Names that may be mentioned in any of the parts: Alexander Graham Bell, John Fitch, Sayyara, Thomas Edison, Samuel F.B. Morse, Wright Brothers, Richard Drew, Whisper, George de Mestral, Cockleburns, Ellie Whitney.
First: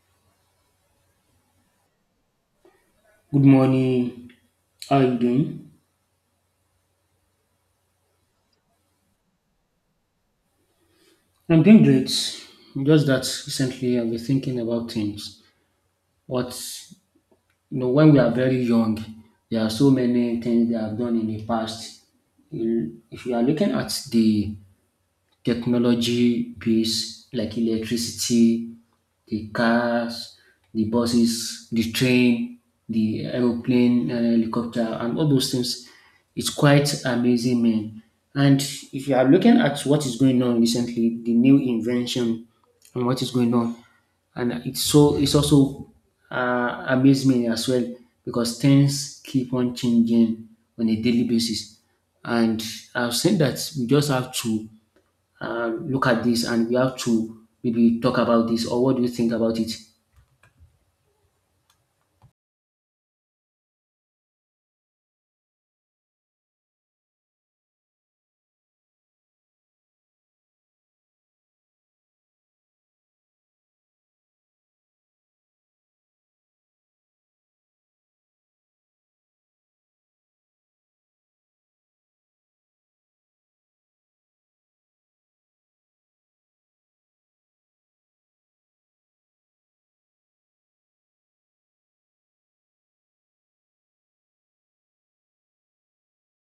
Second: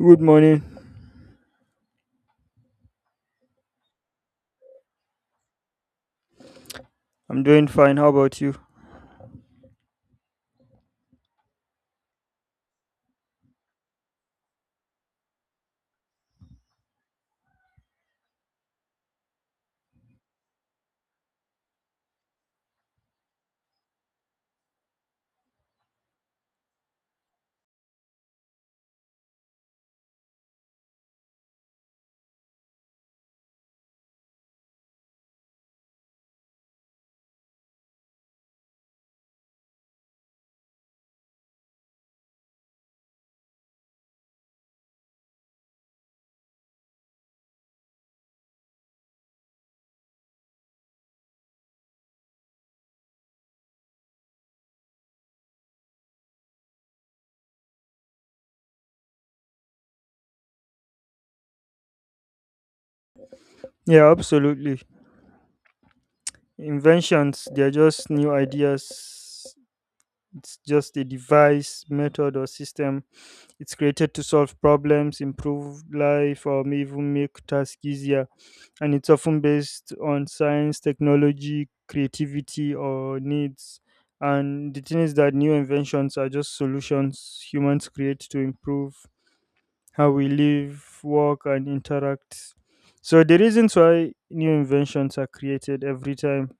Good morning. Good morning. How are you doing? I'm doing fine. How about you? I'm doing great. Just that recently I've been thinking about things. What when we are very young, there are so many things they have done in the past. If you are looking at the technology based like electricity, the cars, the buses, the train, the aeroplane, and helicopter, and all those things. It's quite amazing, man. And if you are looking at what is going on recently, the new invention and what is going on, and it's also amaze me as well because things keep on changing on a daily basis. And I've seen that we just have to look at this and we have to maybe talk about this. Or what do you think about it? Yeah, absolutely. Inventions, they're just new ideas. It's just a device, method, or system. It's created to solve problems, improve life, or may even make tasks easier. And it's often based on science, technology, creativity, or needs. And the thing is that new inventions are just solutions humans create to improve how we live, work, and interact. So, the reasons why new inventions are created every time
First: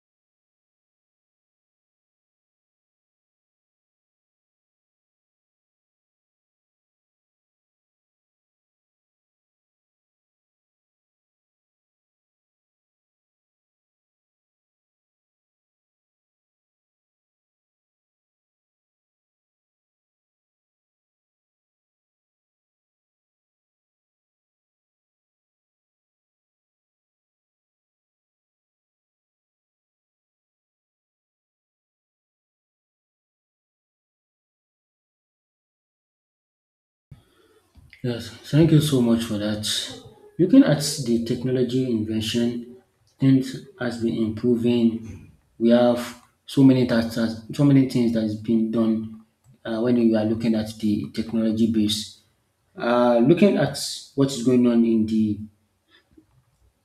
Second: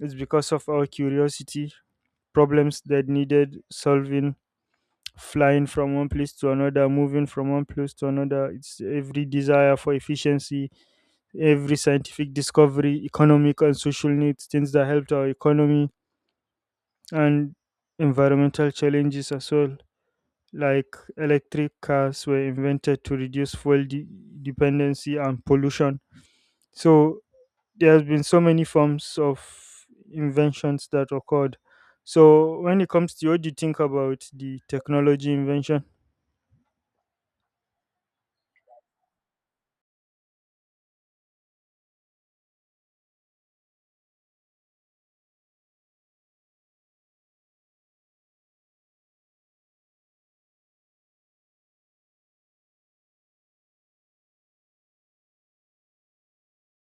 is because of our curiosity, problems that needed solving, flying from one place to another, moving from one place to another. It's every desire for efficiency, every scientific discovery, economic and social needs, things that helped our economy, and environmental challenges as well, like electric cars were invented to reduce fuel dependency and pollution. So there has been so many forms of inventions that occurred. So when it comes to, what do you think about the technology invention? Yes, thank you so much for that. Looking at the technology invention, things has been improving. We have so many so many things that has been done when we are looking at the technology base. Looking at what is going on in the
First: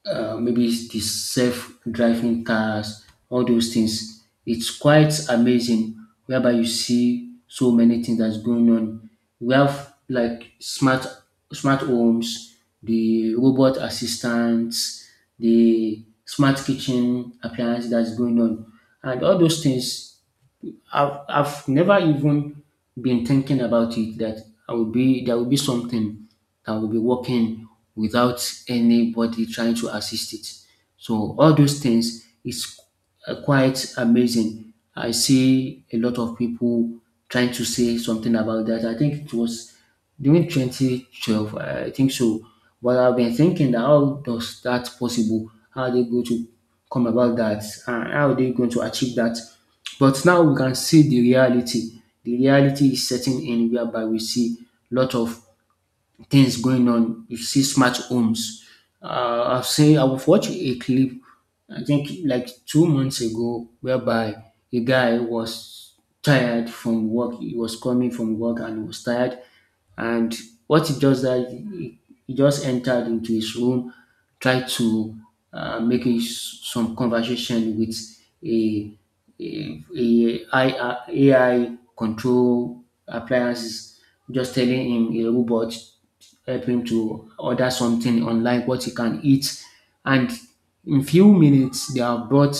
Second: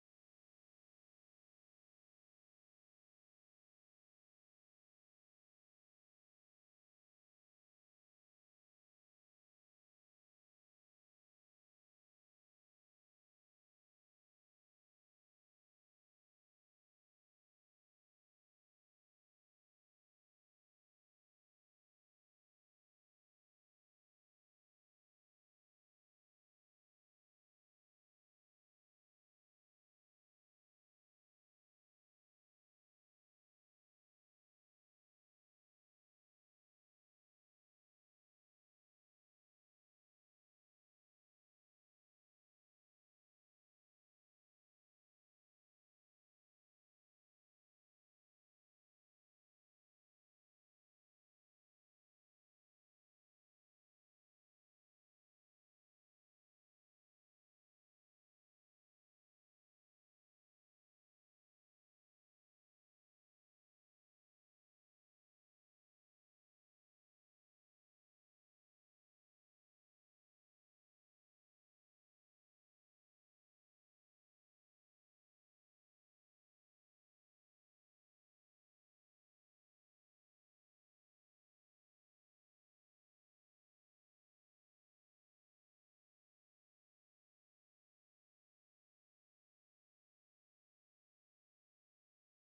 maybe it's the self-driving cars, all those things. It's quite amazing whereby you see so many things that's going on. We have like smart homes, the robot assistants, the smart kitchen appliance that's going on, and all those things I've never even been thinking about it, that I will be there will be something that will be working without anybody trying to assist it. So all those things is quite amazing. I see a lot of people trying to say something about that. I think it was during 2012, I think so. But I've been thinking, that how does that possible? How are they going to come about that? And how are they going to achieve that? But now we can see the reality. The reality is setting in, whereby we see a lot of things going on. You see smart homes. I've watched a clip, I think like 2 months ago, whereby a guy was tired from work. He was coming from work and he was tired. And what he does, that he just entered into his room, tried to make some conversation with a, a, AI control appliances, just telling him, a robot, help him to order something online, what he can eat, and in few minutes they have brought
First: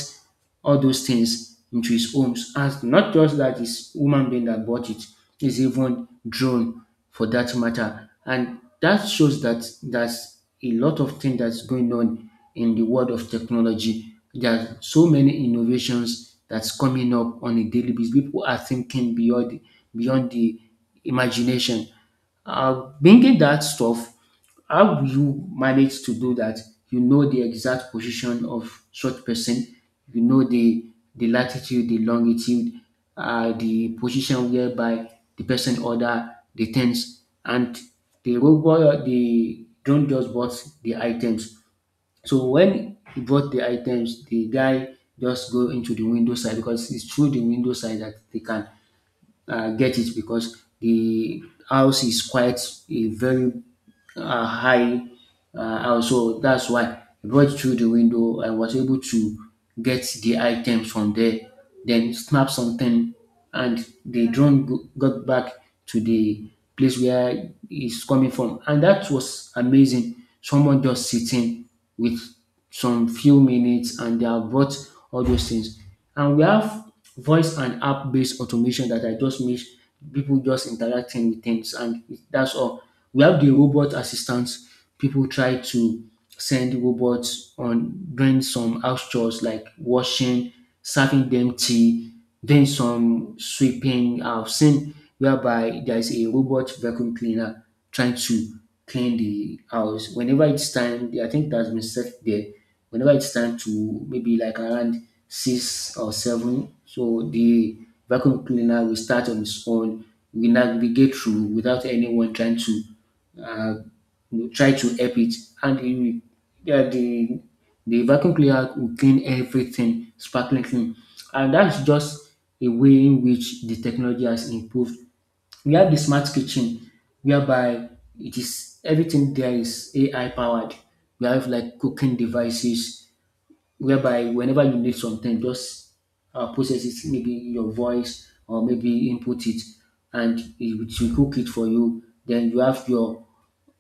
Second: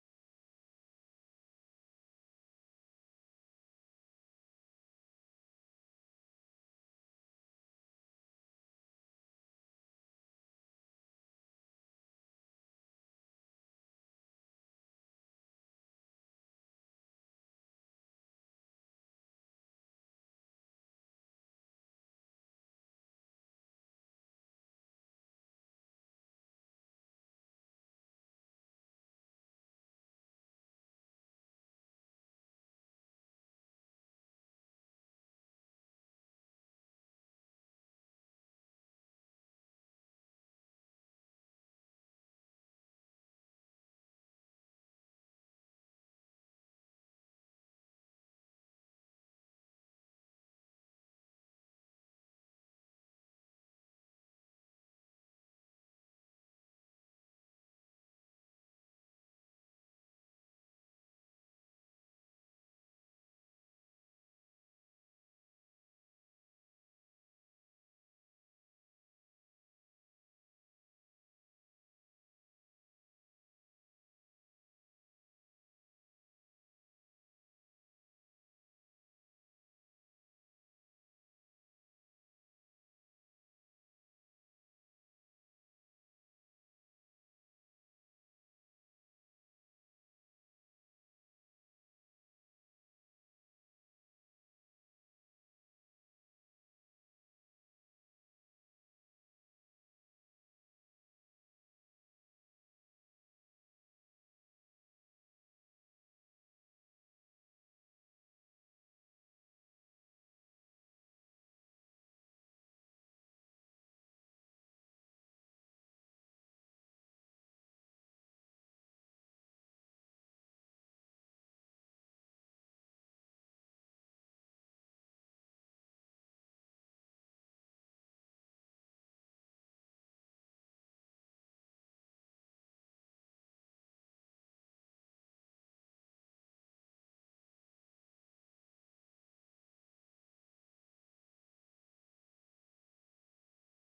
all those things into his homes. And not just that, it's human being that bought it. It's even drone for that matter. And that shows that there's a lot of things that's going on in the world of technology. There are so many innovations that's coming up on a daily basis. People are thinking beyond the imagination. Bringing that stuff, how do you manage to do that? You know the exact position of such person. You know the latitude, the longitude, the position whereby the person order the things, and the robot, the drone just bought the items. So when he bought the items, the guy just go into the window side, because it's through the window side that they can get it, because the house is quite a very high house. So that's why I brought it through the window. I was able to get the items from there, then snap something, and the drone got back to the place where it's coming from. And that was amazing. Someone just sitting with some few minutes and they have brought all those things. And we have voice and app based automation that I just miss, people just interacting with things and that's all. We have the robot assistants. People try to send robots on doing some house chores like washing, serving them tea, doing some sweeping. I've seen whereby there is a robot vacuum cleaner trying to clean the house. Whenever it's time, I think that's been set there, whenever it's time to maybe like around six or seven, so the vacuum cleaner will start on its own, will navigate through without anyone trying to uh, try to help it, and it will, yeah, the vacuum cleaner will clean everything sparkling clean, and that's just a way in which the technology has improved. We have the smart kitchen, whereby it is everything there is AI powered. We have like cooking devices whereby whenever you need something, just process it, maybe your voice or maybe input it, and it will cook it for you. Then you have your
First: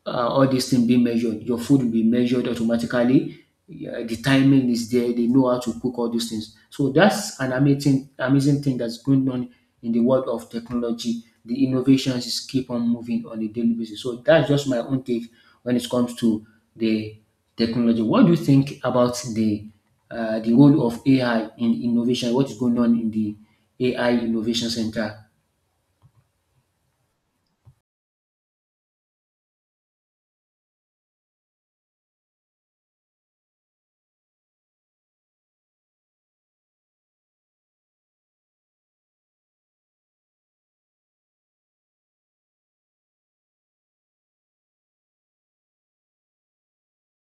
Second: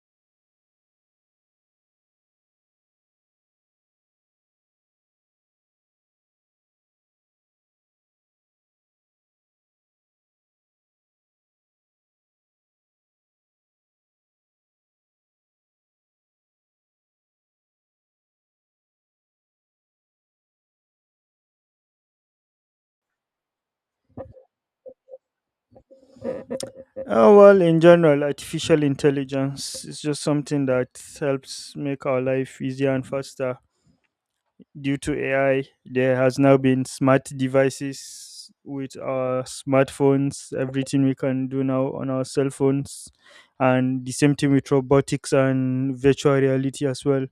all these things being measured. Your food will be measured automatically. Yeah, the timing is there. They know how to cook all these things. So that's an amazing, amazing thing that's going on in the world of technology. The innovations is keep on moving on a daily basis. So that's just my own take when it comes to the technology. What do you think about the role of AI in innovation? What is going on in the AI Innovation Center? Oh, well, in general, artificial intelligence is just something that helps make our life easier and faster. Due to AI, there has now been smart devices with our smartphones, everything we can do now on our cell phones, and the same thing with robotics and virtual reality as well.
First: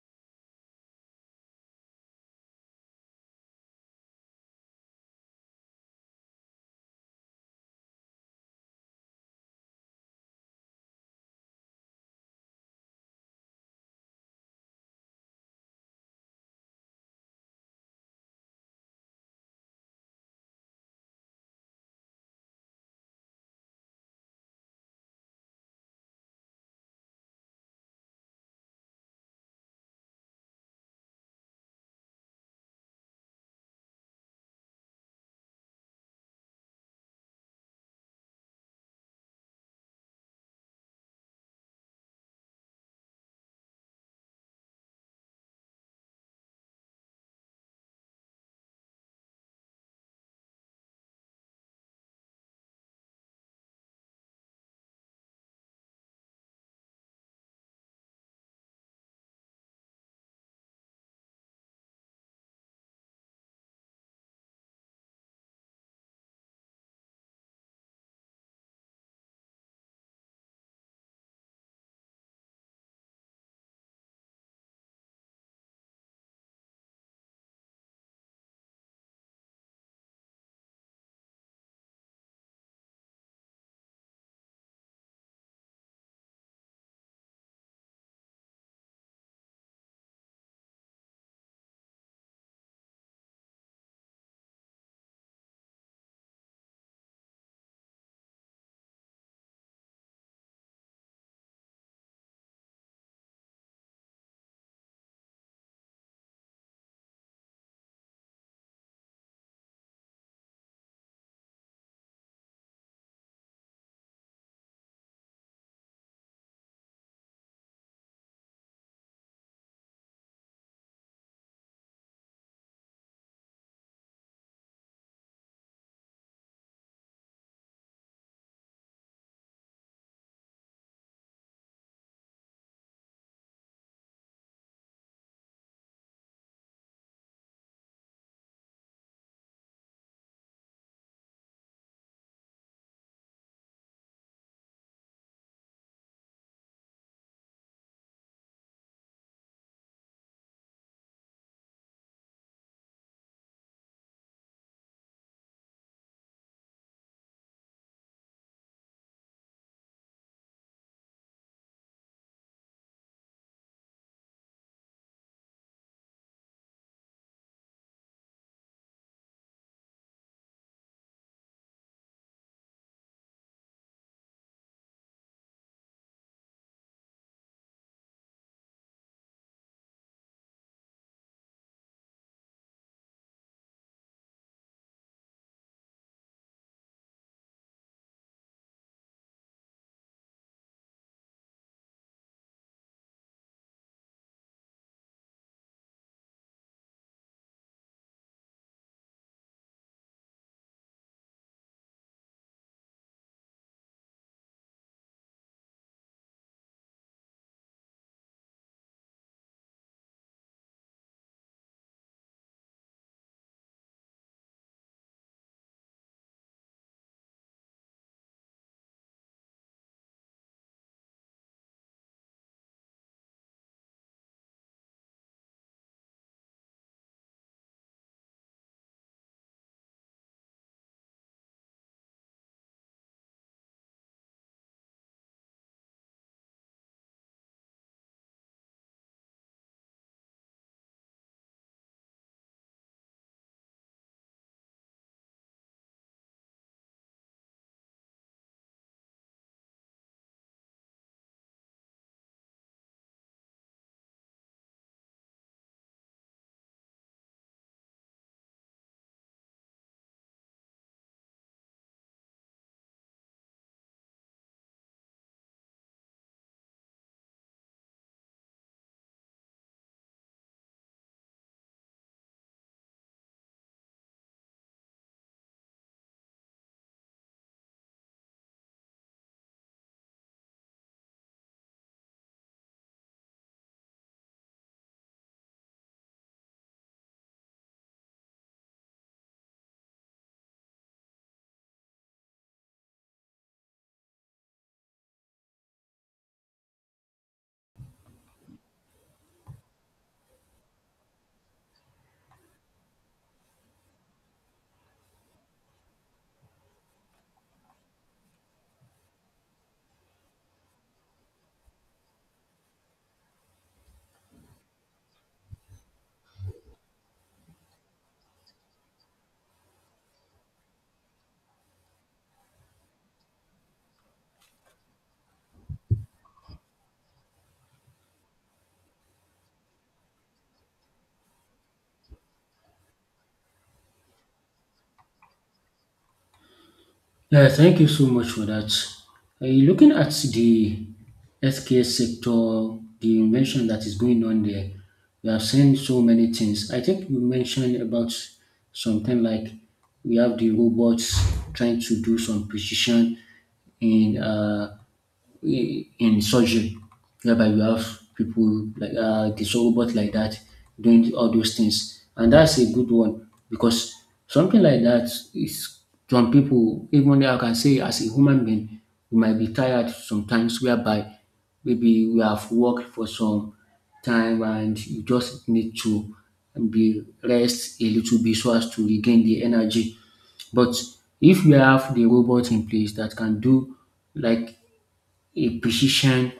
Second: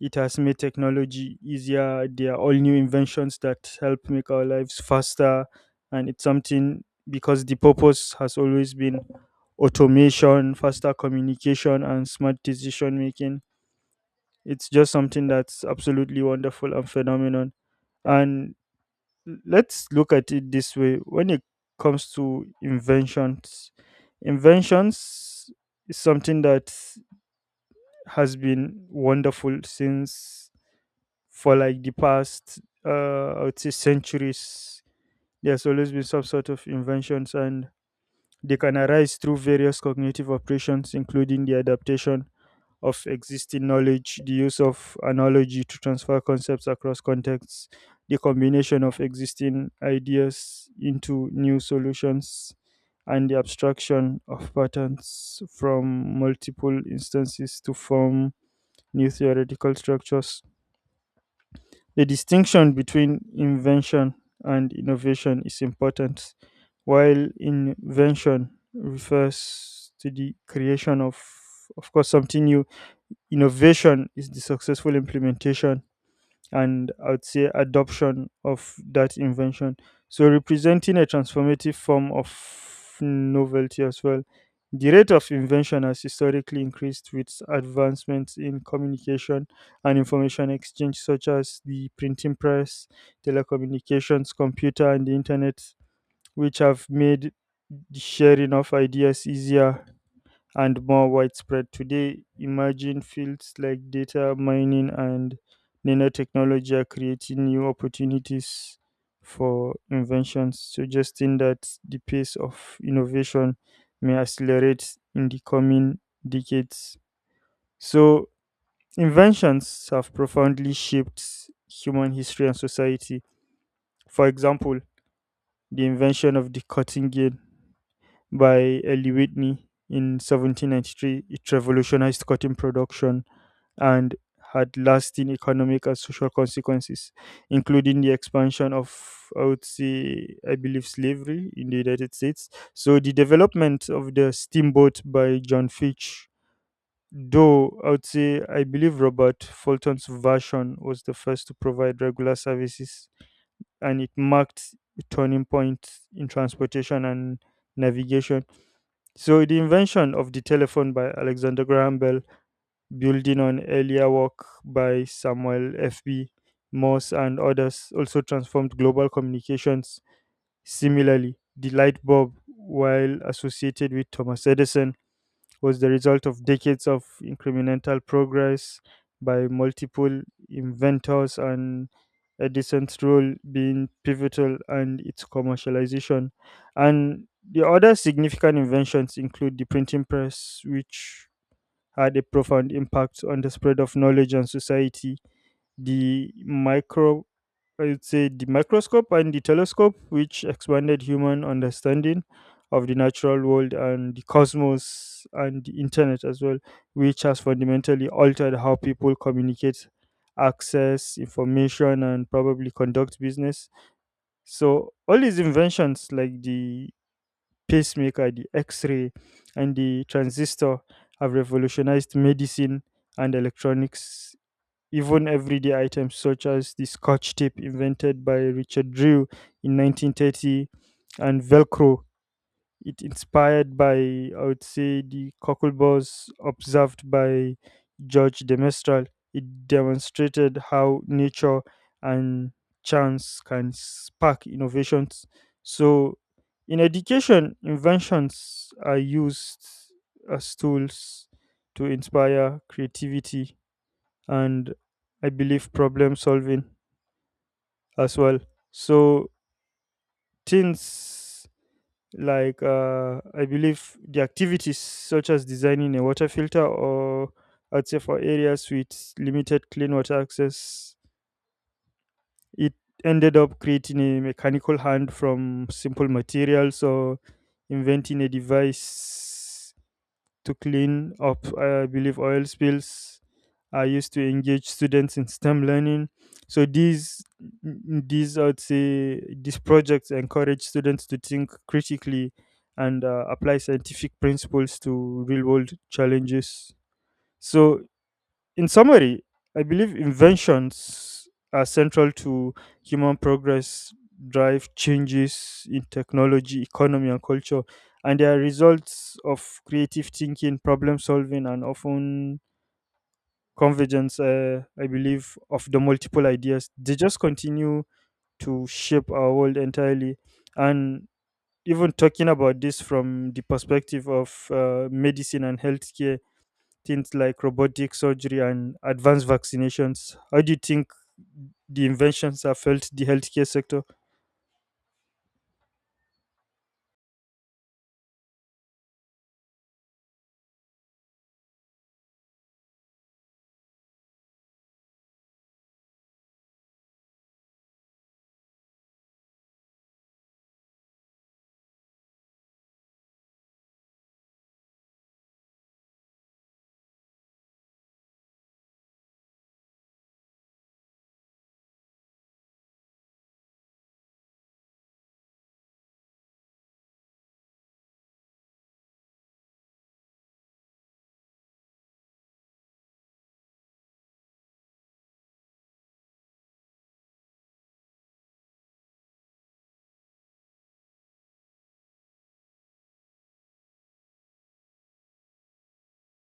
It has made technology easier. There are all new inventions that help make our lives faster, and it's something, because the purpose has always been automation, faster communication, and smart decision making. It's just something that's absolutely wonderful and phenomenal. And let's look at it this way when it comes to inventions. Inventions is something that has been wonderful since, for like the past, uh, I would say, centuries. There's always been some sort of inventions, and they can arise through various cognitive operations, including the adaptation of existing knowledge, the use of analogy to transfer concepts across contexts, the combination of existing ideas into new solutions, and the abstraction of patterns from multiple instances to form new theoretical structures. The distinction between invention and innovation is important. While invention refers to the creation of course, something new, innovation is the successful implementation and, I would say, adoption of that invention. So, representing a transformative form of novelty as well. The rate of invention has historically increased with advancements in communication and information exchange, such as the printing press, telecommunications, computer, and the internet, which have made the sharing of ideas easier and more widespread today. Imagine fields like data mining and nanotechnology are creating new opportunities for inventions, suggesting that the pace of innovation may accelerate in the coming decades. So, inventions have profoundly shaped human history and society. For example, the invention of the cotton gin by Ellie Whitney in 1793, it revolutionized cotton production and had lasting economic and social consequences, including the expansion of, I would say, I believe, slavery in the United States. So the development of the steamboat by John Fitch, though I would say, I believe Robert Fulton's version was the first to provide regular services, and it marked a turning point in transportation and navigation. So the invention of the telephone by Alexander Graham Bell, building on earlier work by Samuel F.B. Morse and others, also transformed global communications. Similarly, the light bulb, while associated with Thomas Edison, was the result of decades of incremental progress by multiple inventors, and Edison's role being pivotal and its commercialization. And the other significant inventions include the printing press, which had a profound impact on the spread of knowledge and society. The micro, I would say, the microscope and the telescope, which expanded human understanding of the natural world and the cosmos, and the internet as well, which has fundamentally altered how people communicate, access information, and probably conduct business. So all these inventions, like the pacemaker, the X ray, and the transistor have revolutionized medicine and electronics. Even everyday items such as the scotch tape invented by Richard Drew in 1930, and Velcro, it inspired by, I would say, the Cockleburns observed by George de Mestral. It demonstrated how nature and chance can spark innovations. So, in education, inventions are used as tools to inspire creativity and, I believe, problem solving as well. So, things like I believe the activities such as designing a water filter or, I'd say, for areas with limited clean water access, it ended up creating a mechanical hand from simple materials, or inventing a device to clean up, I believe, oil spills I used to engage students in STEM learning. So these I would say these projects encourage students to think critically and, apply scientific principles to real world challenges. So, in summary, I believe inventions are central to human progress, drive changes in technology, economy, and culture, and they are results of creative thinking, problem solving, and often convergence, I believe, of the multiple ideas. They just continue to shape our world entirely. And even talking about this from the perspective of medicine and healthcare, things like robotic surgery and advanced vaccinations. How do you think the inventions have helped the healthcare sector? Yeah, thank you so much for that. Looking at the healthcare sector, the invention that is going on there, we have seen so many things. I think you mentioned about something like we have the robots trying to do some precision in in surgery, whereby you have people like the robot like that doing all those things, and that's a good one, because something like that is, some people, even though I can say as a human being we might be tired sometimes, whereby maybe we have worked for some time and you just need to be rest a little bit so as to regain the energy. But if we have the robot in place that can do like a precision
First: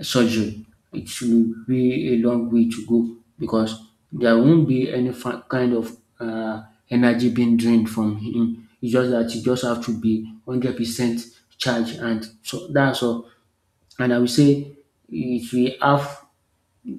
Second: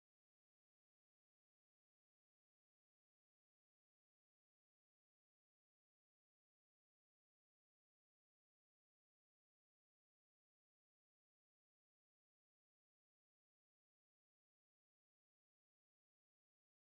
surgery, it will be a long way to go, because there won't be any kind of energy being drained from him. It's just that you just have to be 100% charged, and so that's all. And I will say it will have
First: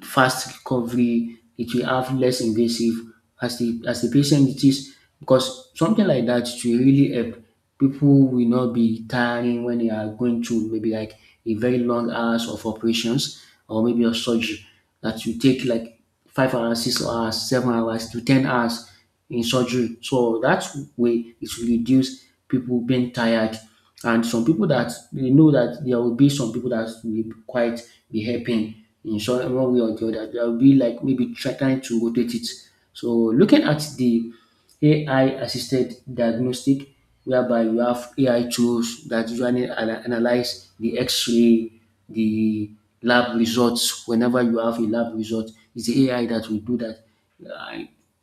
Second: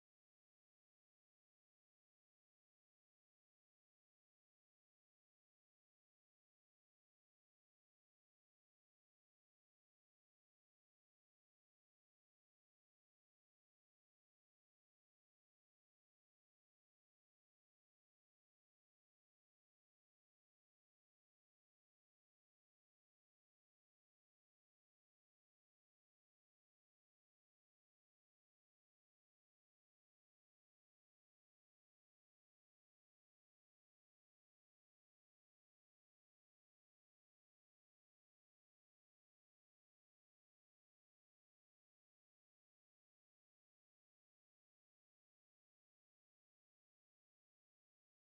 fast recovery, it will have less invasive as the patient it is, because something like that it will really help. People will not be tiring when they are going through maybe like a very long hours of operations or maybe a surgery that will take like 5 hours, 6 hours, 7 hours to 10 hours in surgery. So that way it will reduce people being tired. And some people that they know that there will be some people that will be quite be helping in short one way or the other. There will be like maybe trying to rotate it. So looking at the AI assisted diagnostic, whereby you have AI tools that usually analyze the x-ray, the lab results. Whenever you have a lab result, it's the AI that will do that,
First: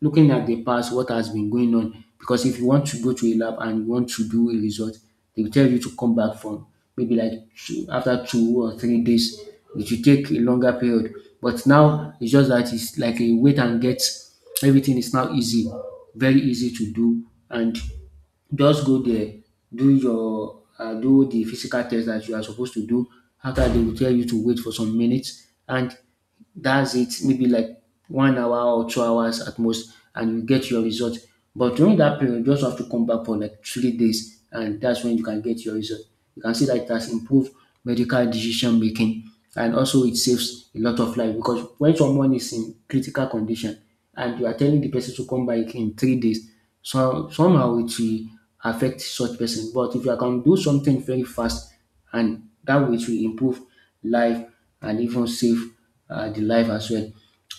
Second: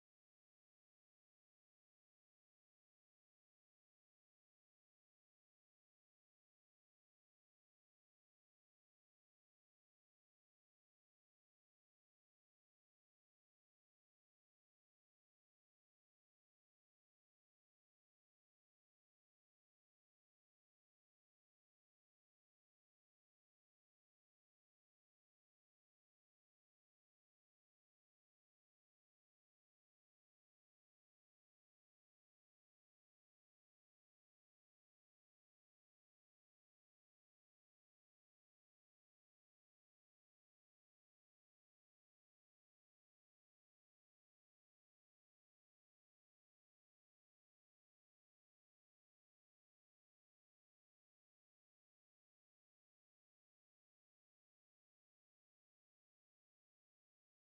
looking at the past, what has been going on. Because if you want to go to a lab and you want to do a result, they will tell you to come back from maybe like two, after 2 or 3 days. It will take a longer period. But now it's just that it's like a wait and get. Everything is now easy, very easy to do, and just go there, do your do the physical test that you are supposed to do. After, they will tell you to wait for some minutes, and that's it, maybe like 1 hour or 2 hours at most, and you get your result. But during that period, you just have to come back for like 3 days, and that's when you can get your result. You can see that it has improved medical decision making, and also it saves a lot of life, because when someone is in critical condition, and you are telling the person to come back in 3 days, so somehow it will affect such person. But if you can do something very fast, and that which will improve life and even save the life as well.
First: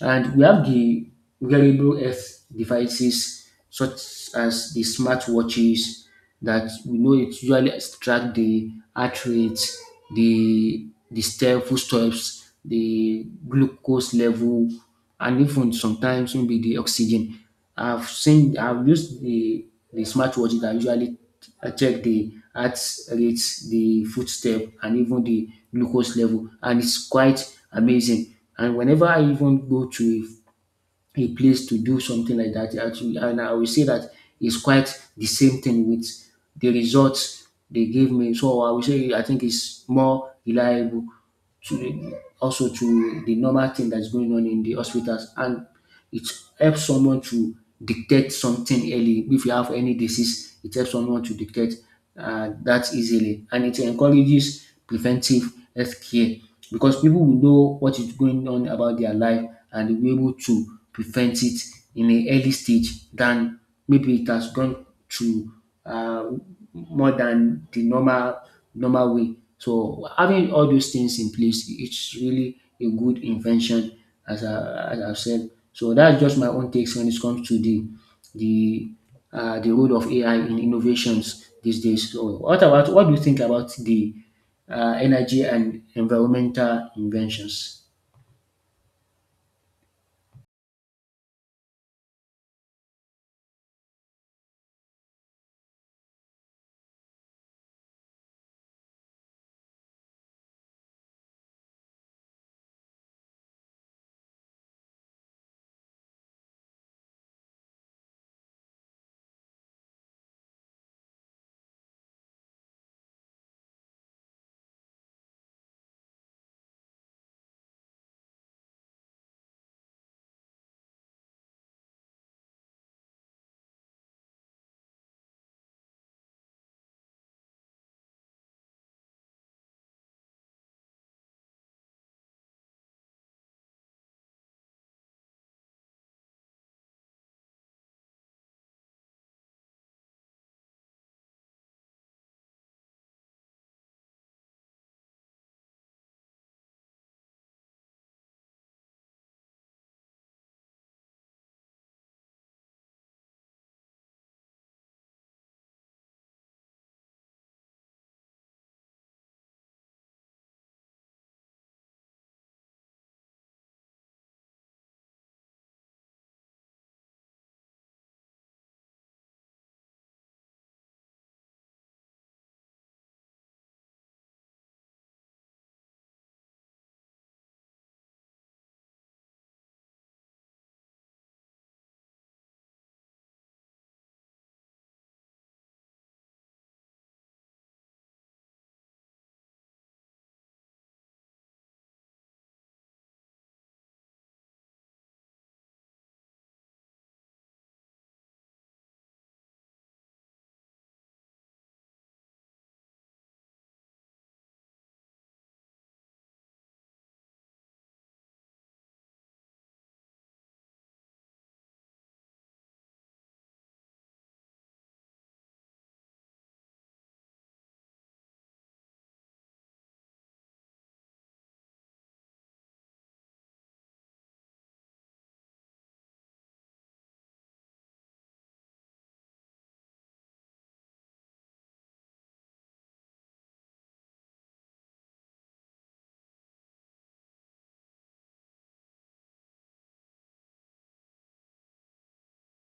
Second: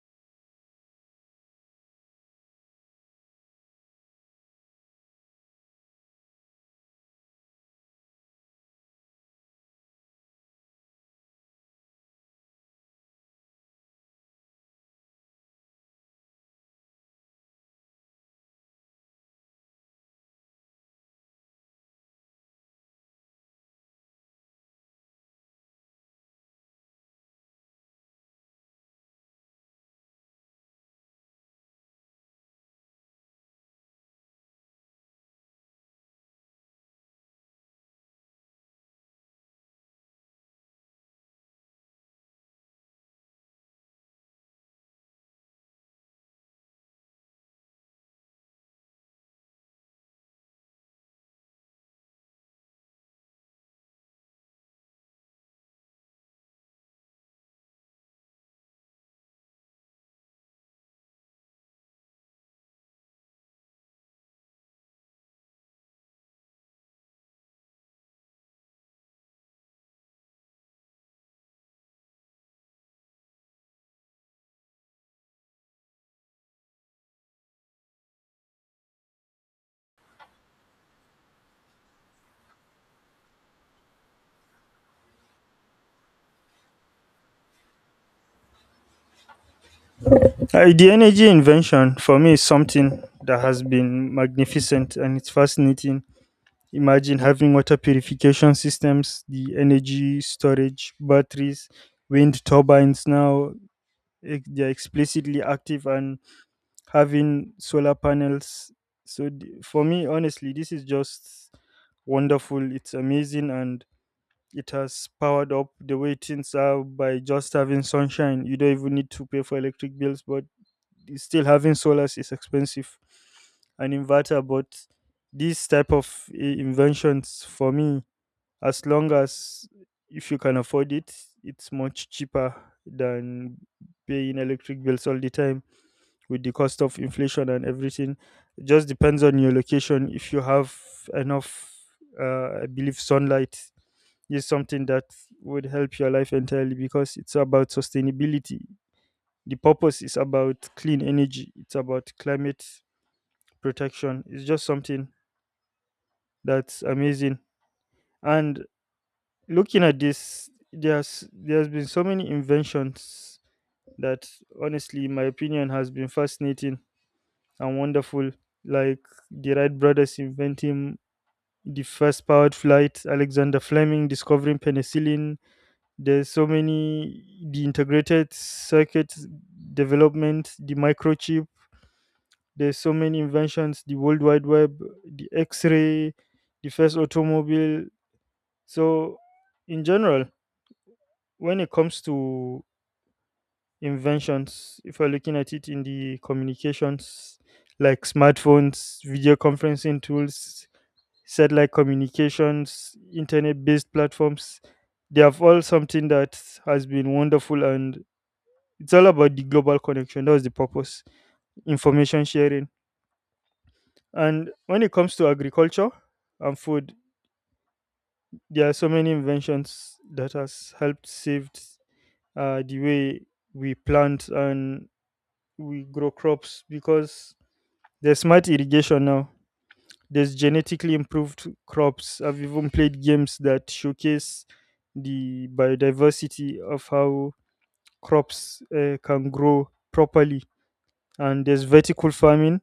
And we have the wearable health devices such as the smartwatches that we know it usually track the heart rate, the step, footsteps, the glucose level, and even sometimes maybe the oxygen. I've used the smartwatch that usually I check the heart rate, the footstep, and even the glucose level, and it's quite amazing. And whenever I even go to a place to do something like that. Actually, and I will say that it's quite the same thing with the results they gave me. So I will say I think it's more reliable to, also to the normal thing that's going on in the hospitals. And it helps someone to detect something early. If you have any disease, it helps someone to detect that easily. And it encourages preventive health care because people will know what is going on about their life and they'll be able to prevent it in an early stage than maybe it has gone to uh, more than the normal way. So having all those things in place, it's really a good invention as I've said. So that's just my own takes when it comes to the the role of AI in innovations these days. So what do you think about the energy and environmental inventions? The energy invention for me is something that has been magnificent and it's fascinating. Imagine having water purification systems, the energy storage, batteries, wind turbines now, they're explicitly active, and having solar panels. So, for me, honestly, this is just wonderful. It's amazing, and it has powered up the way things are by just having sunshine. You don't even need to pay for electric bills, but still having solars is expensive. An inverter, but these type of inventions for me, as long as if you can afford it, it's much cheaper than paying electric bills all the time, with the cost of inflation and everything. It just depends on your location. If you have enough, I believe, sunlight is something that would help your life entirely, because it's about sustainability. The purpose is about clean energy. It's about climate protection. It's just something that's amazing. And looking at this, there's been so many inventions that, honestly, in my opinion, has been fascinating and wonderful, like the Wright Brothers inventing the first powered flight, Alexander Fleming discovering penicillin. There's so many. The integrated circuit development, the microchip. There's so many inventions. The world wide web, the x-ray, the first automobile. So, in general, when it comes to inventions, if we're looking at it in the communications, like smartphones, video conferencing tools, satellite communications, internet based platforms, they have all something that has been wonderful, and it's all about the global connection. That was the purpose. Information sharing. And when it comes to agriculture and food, there are so many inventions that has helped saved, the way we plant and we grow crops, because there's smart irrigation now. There's genetically improved crops. I've even played games that showcase the biodiversity of how crops can grow properly. And there's vertical farming,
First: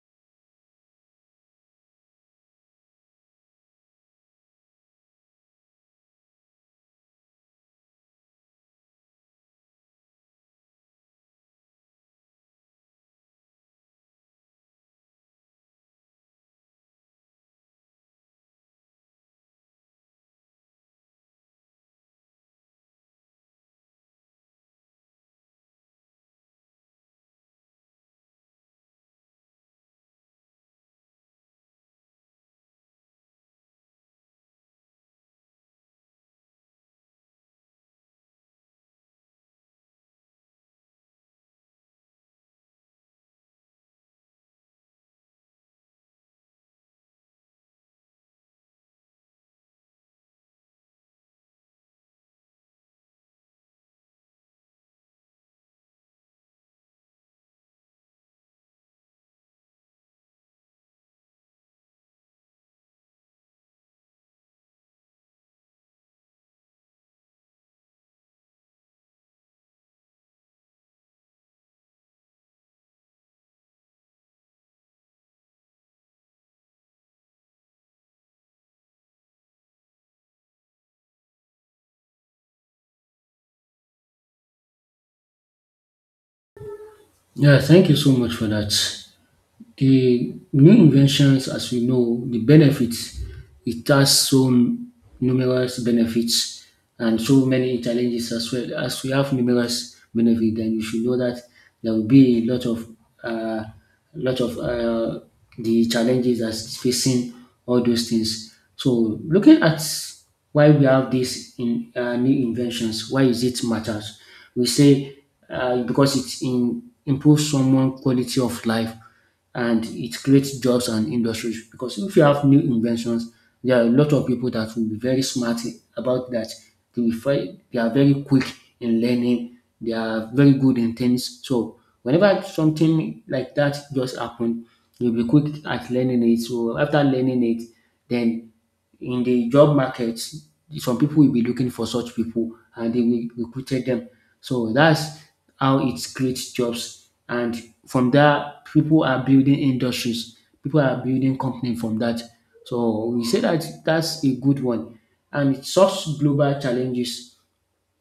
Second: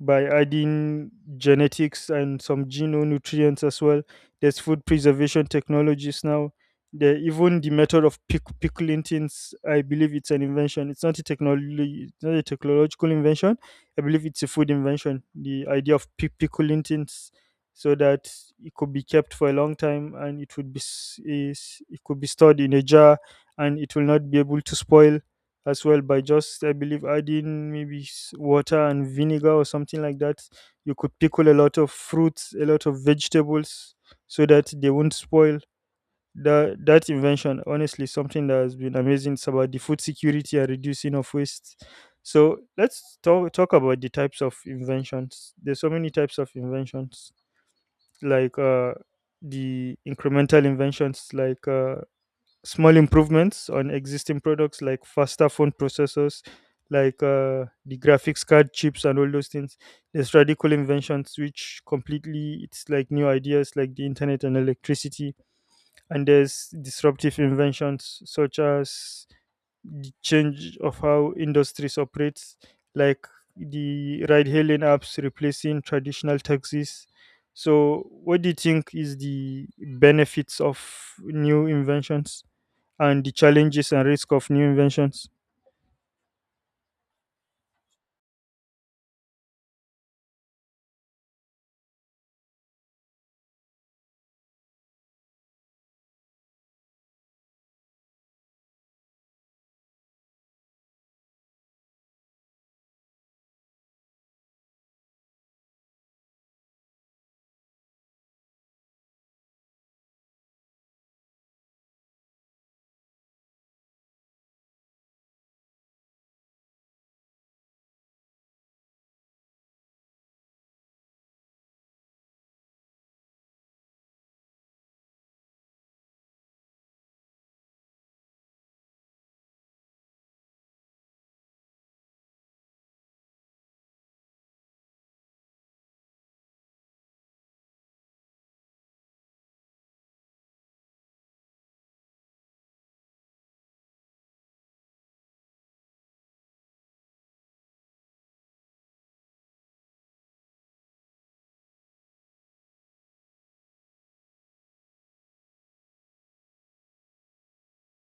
by adding genetics and some nutrients as well. There's food preservation technologies now. Even the method of pickling things, I believe it's an invention. It's not a technology, it's not a technological invention. I believe it's a food invention. The idea of pickling things, so that it could be kept for a long time, and it would be s- is, it could be stored in a jar, and it will not be able to spoil as well, by just, I believe, adding maybe water and vinegar, or something like that. You could pickle a lot of fruits, a lot of vegetables, so that they won't spoil. That invention, honestly, something that has been amazing. It's about the food security and reducing of waste. So let's talk about the types of inventions. There's so many types of inventions, like the incremental inventions, like small improvements on existing products, like faster phone processors, like the graphics card chips and all those things. There's radical inventions which completely it's like new ideas, like the internet and electricity. And there's disruptive inventions such as the change of how industries operate, like the ride hailing apps replacing traditional taxis. So, what do you think is the benefits of new inventions, and the challenges and risk of new inventions? Yeah, thank you so much for that. The new inventions, as we know, the benefits, it has so numerous benefits and so many challenges as well. As we have numerous benefits, then you should know that there will be a lot of uh, lot of uh, the challenges that's facing all those things. So looking at why we have these in new inventions, why is it matters? We say because improves someone quality of life, and it creates jobs and industries because if you have new inventions, there are a lot of people that will be very smart about that. They will find, they are very quick in learning. They are very good in things. So whenever something like that just happened, you'll be quick at learning it. So after learning it, then in the job market, some people will be looking for such people and they will recruit them. So that's how it creates jobs. And from that, people are building industries, people are building company from that. So we say that that's a good one. And it solves global challenges.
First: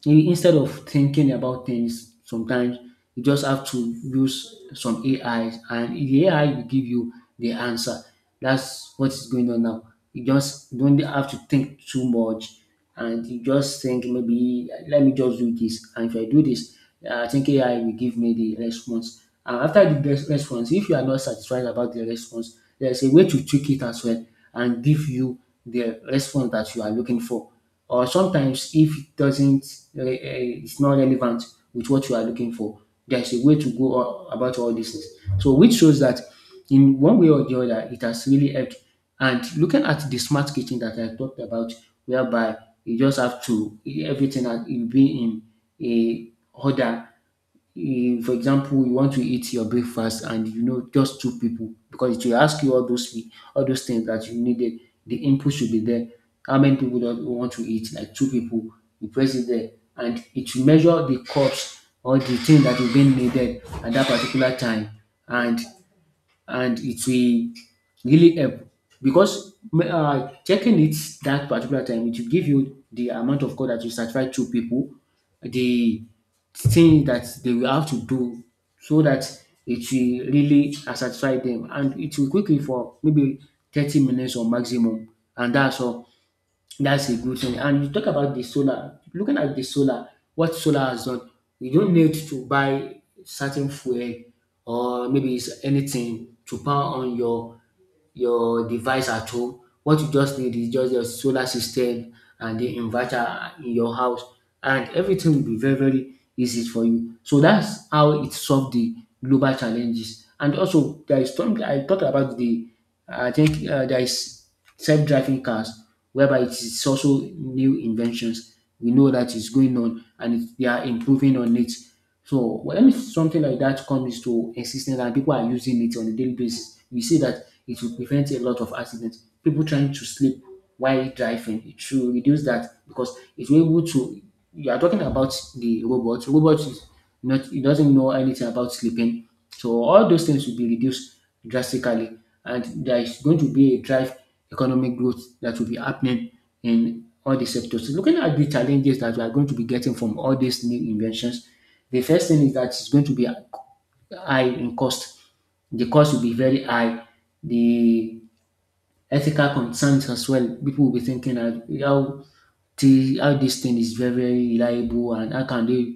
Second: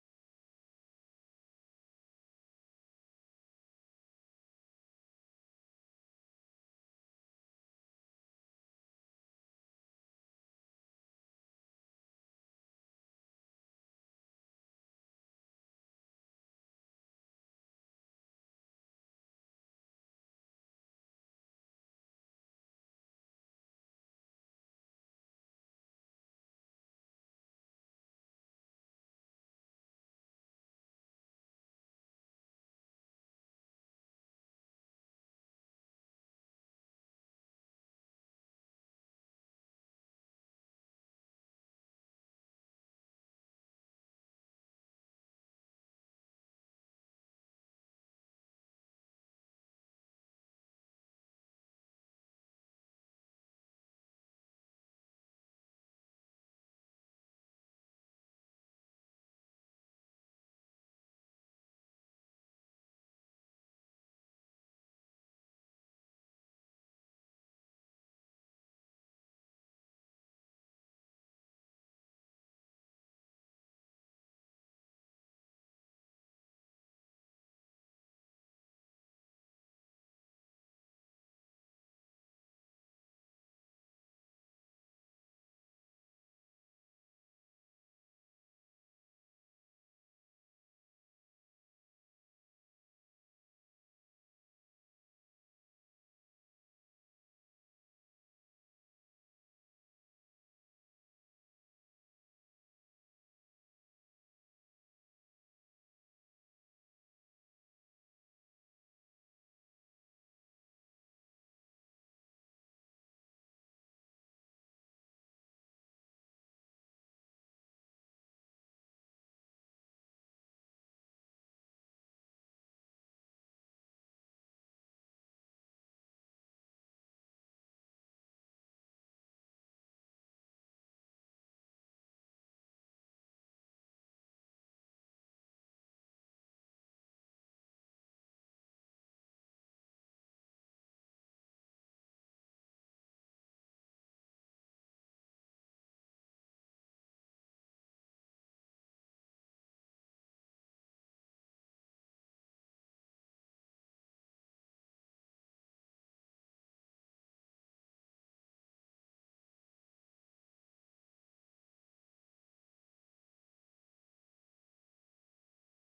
Instead of thinking about things sometimes, you just have to use some AI, and the AI will give you the answer. That's what is going on now. You just don't have to think too much, and you just think, maybe let me just do this, and if I do this, I think AI will give me the response. And after the best response, if you are not satisfied about the response, there's a way to tweak it as well and give you the response that you are looking for. Or sometimes if it doesn't, it's not relevant with what you are looking for, there's a way to about all these things. So which shows that in one way or the other, it has really helped. And looking at the smart kitchen that I talked about, whereby you just have to, everything that will be in a order. Eh, for example, you want to eat your breakfast and you know just two people, because it will ask you all all those things that you needed. The input should be there. How many people do you want to eat? Like two people. You press it there, and it will measure the cups or the thing that is being needed at that particular time. And it will really help because checking it that particular time, it will give you the amount of code that you satisfy two people, the thing that they will have to do so that it will really satisfy them, and it will quickly for maybe 30 minutes or maximum, and that's all. That's a good thing. And you talk about the solar. Looking at the solar, what solar has done, you don't need to buy certain fuel or maybe it's anything to power on your device at home. What you just need is just your solar system and the inverter in your house, and everything will be very, very easy for you. So that's how it solved the global challenges. And also, there is something I talked about, the, I think there is self-driving cars, whereby it is also new inventions. We know that is going on, and it, they are improving on it. So when something like that comes to existence and people are using it on a daily basis, we see that it will prevent a lot of accidents. People trying to sleep while driving, it should reduce that because it will able to. You are talking about the robot. Robot is not, it doesn't know anything about sleeping, so all those things will be reduced drastically, and there is going to be a drive economic growth that will be happening in all the sectors. Looking at the challenges that we are going to be getting from all these new inventions, the first thing is that it's going to be high in cost. The cost will be very high. The ethical concerns as well, people will be thinking that how the, how this thing is very, very reliable and how can they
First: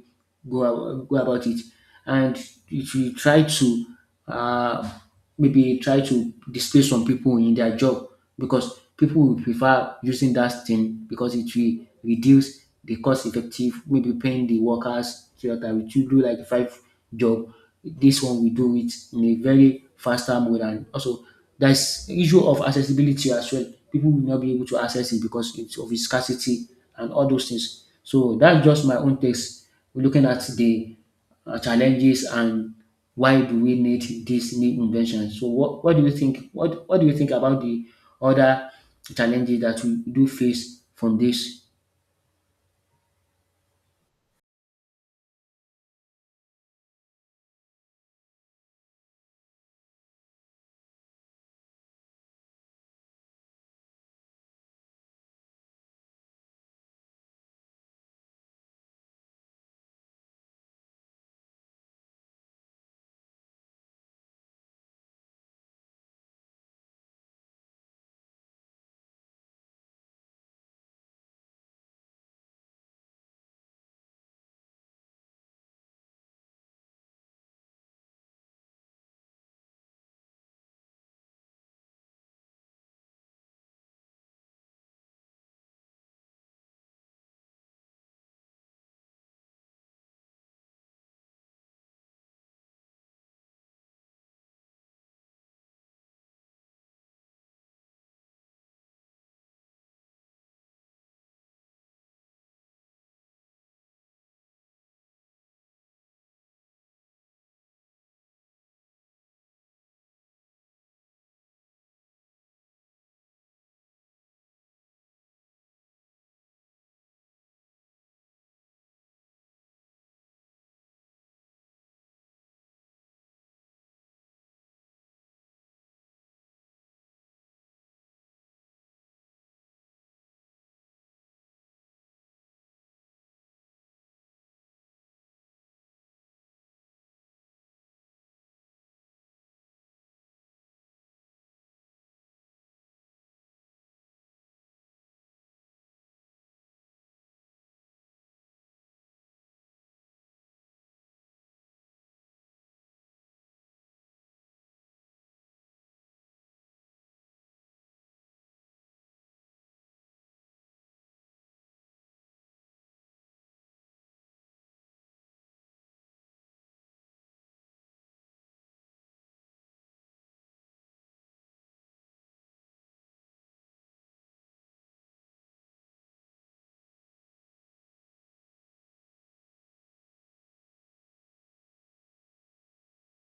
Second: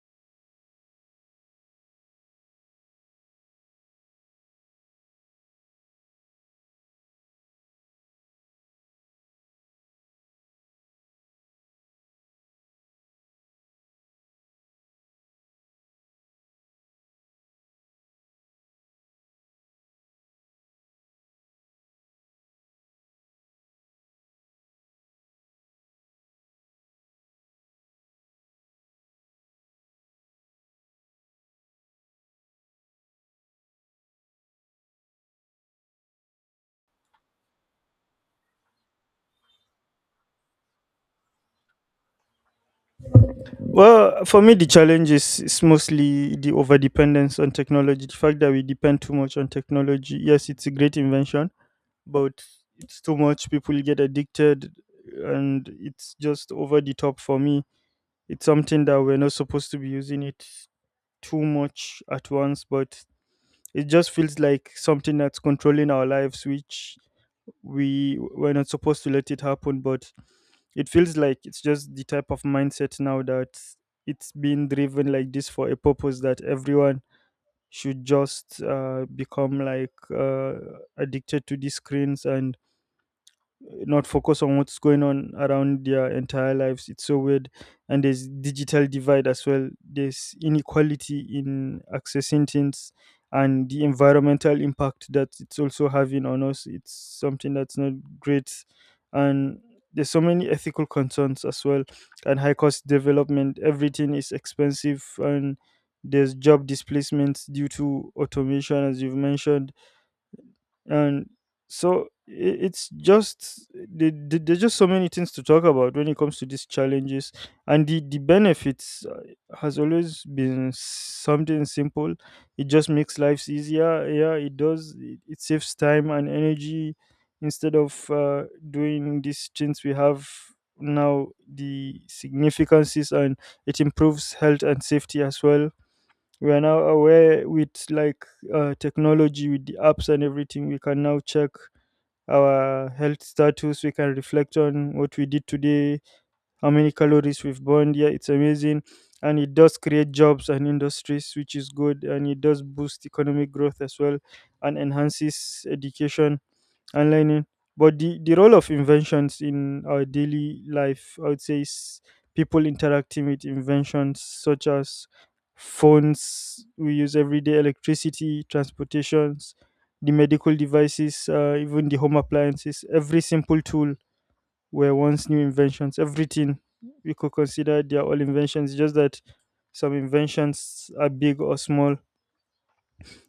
go, go about it. And if you try to uh, maybe try to displace some people in their job, because people will prefer using that thing because it will reduce the cost effective, maybe paying the workers so that we should do like five job. This one we do it in a very faster mode. And also, there's issue of accessibility as well. People will not be able to access it because it's of its scarcity and all those things. So that's just my own takes looking at the challenges and why do we need this new invention. So what do you think? What do you think about the other challenges that we do face from this? Well, for me, the challenge is mostly the overdependence on technology. The fact that we depend too much on technology. Yes, it's a great invention, but it's too much. People get addicted, and it's just over the top for me. It's something that we're not supposed to be using it too much at once, but it just feels like something that's controlling our lives, which we're not supposed to let it happen, but it feels like it's just the type of mindset now that it's being driven like this for a purpose, that everyone should just, become like, addicted to these screens and not focus on what's going on around their entire lives. It's so weird. And there's digital divide as well. There's inequality in accessing things, and the environmental impact that it's also having on us. It's something that's not great. And there's so many ethical concerns as well, and high cost development. Everything is expensive, and there's job displacements due to automation, as you've mentioned. And so, it's just, there's just so many things to talk about when it comes to these challenges, and the benefits, has always been something simple. It just makes lives easier. Yeah, it does, it saves time and energy, instead of, doing these things we have now. The significances, and it improves health and safety as well. We are now aware, with like, technology with the apps and everything. We can now check our health status. We can reflect on what we did today, how many calories we've burned. Yeah, it's amazing. And it does create jobs and industries, which is good. And it does boost economic growth as well, and enhances education and learning. But the role of inventions in our daily life, I would say, is people interacting with inventions such as phones we use every day, electricity, transportations, the medical devices, even the home appliances. Every simple tool were once new inventions. Everything we could consider, they are all inventions. Just that some inventions are big or small.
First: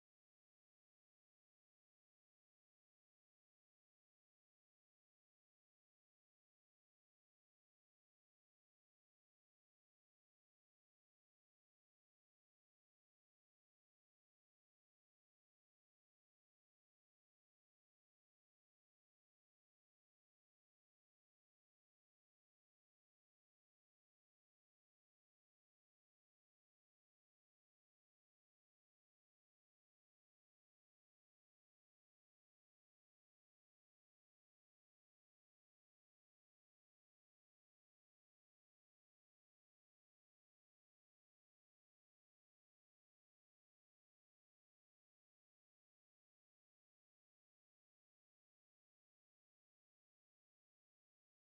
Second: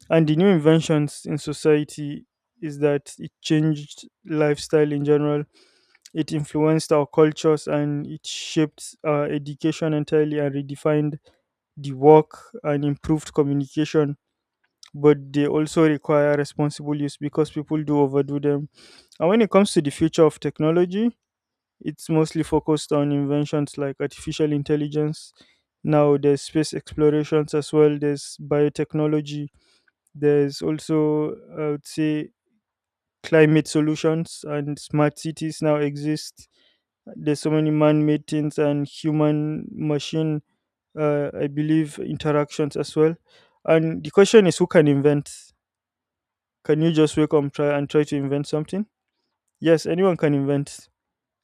And the new inventions in society is that it changed lifestyle in general. It influenced our cultures, and it shaped our education entirely, and redefined the work, and improved communication. But they also require responsible use, because people do overdo them. And when it comes to the future of technology, it's mostly focused on inventions like artificial intelligence. Now there's space explorations as well, there's biotechnology, there's also, I would say, climate solutions and smart cities now exist. There's so many man made things and human machine, I believe, interactions as well. And the question is, who can invent? Can you just wake up and try to invent something? Yes, anyone can invent.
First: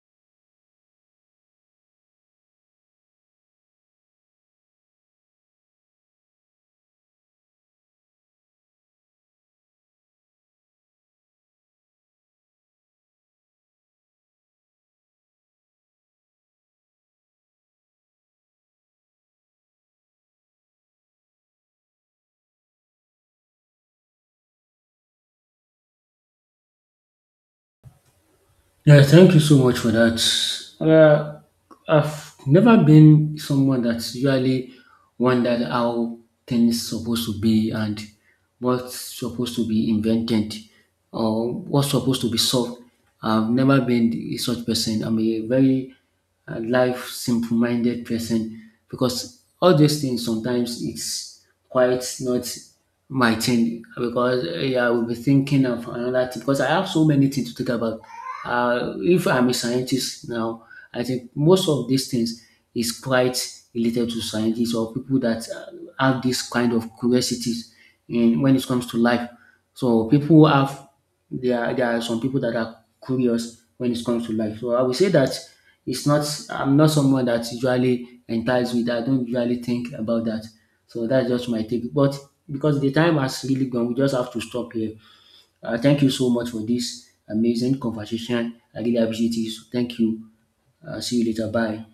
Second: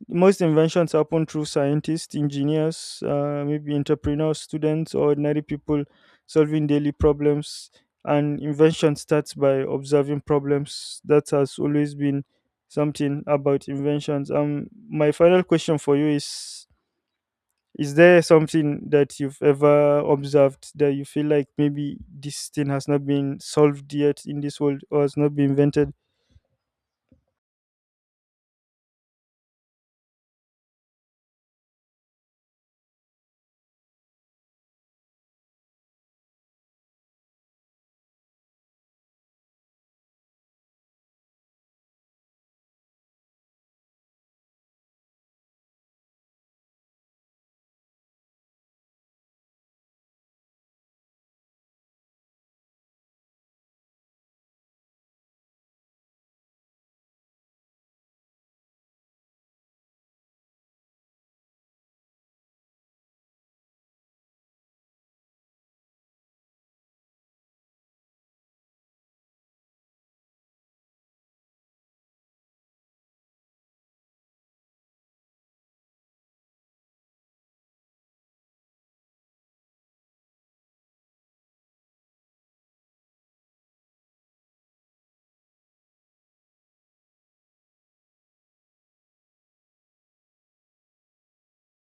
Most inventions happen through scientists, engineers, maybe entrepreneurs, students, or ordinary people solving daily problems. And invention starts by observing problems. That has always been something about inventions. My final question for you is: is there something that you've ever observed that you feel like maybe this thing has not been solved yet in this world or has not been invented? Yeah, thank you so much for that. Uh, I've never been someone that's usually wondered how things supposed to be and what's supposed to be invented or what's supposed to be solved. I've never been a such person. I'm a very life simple-minded person, because all these things sometimes it's quite not my thing, because eh, I will be thinking of another thing because I have so many things to think about. If I'm a scientist now, I think most of these things is quite related to scientists or people that have this kind of curiosities in when it comes to life. So people have, there are some people that are curious when it comes to life. So I would say that it's not, I'm not someone that usually entices with, I don't usually think about that. So that's just my take. But because the time has really gone, we just have to stop here. Thank you so much for this amazing conversation. I really appreciate it. So thank you. See you later. Bye.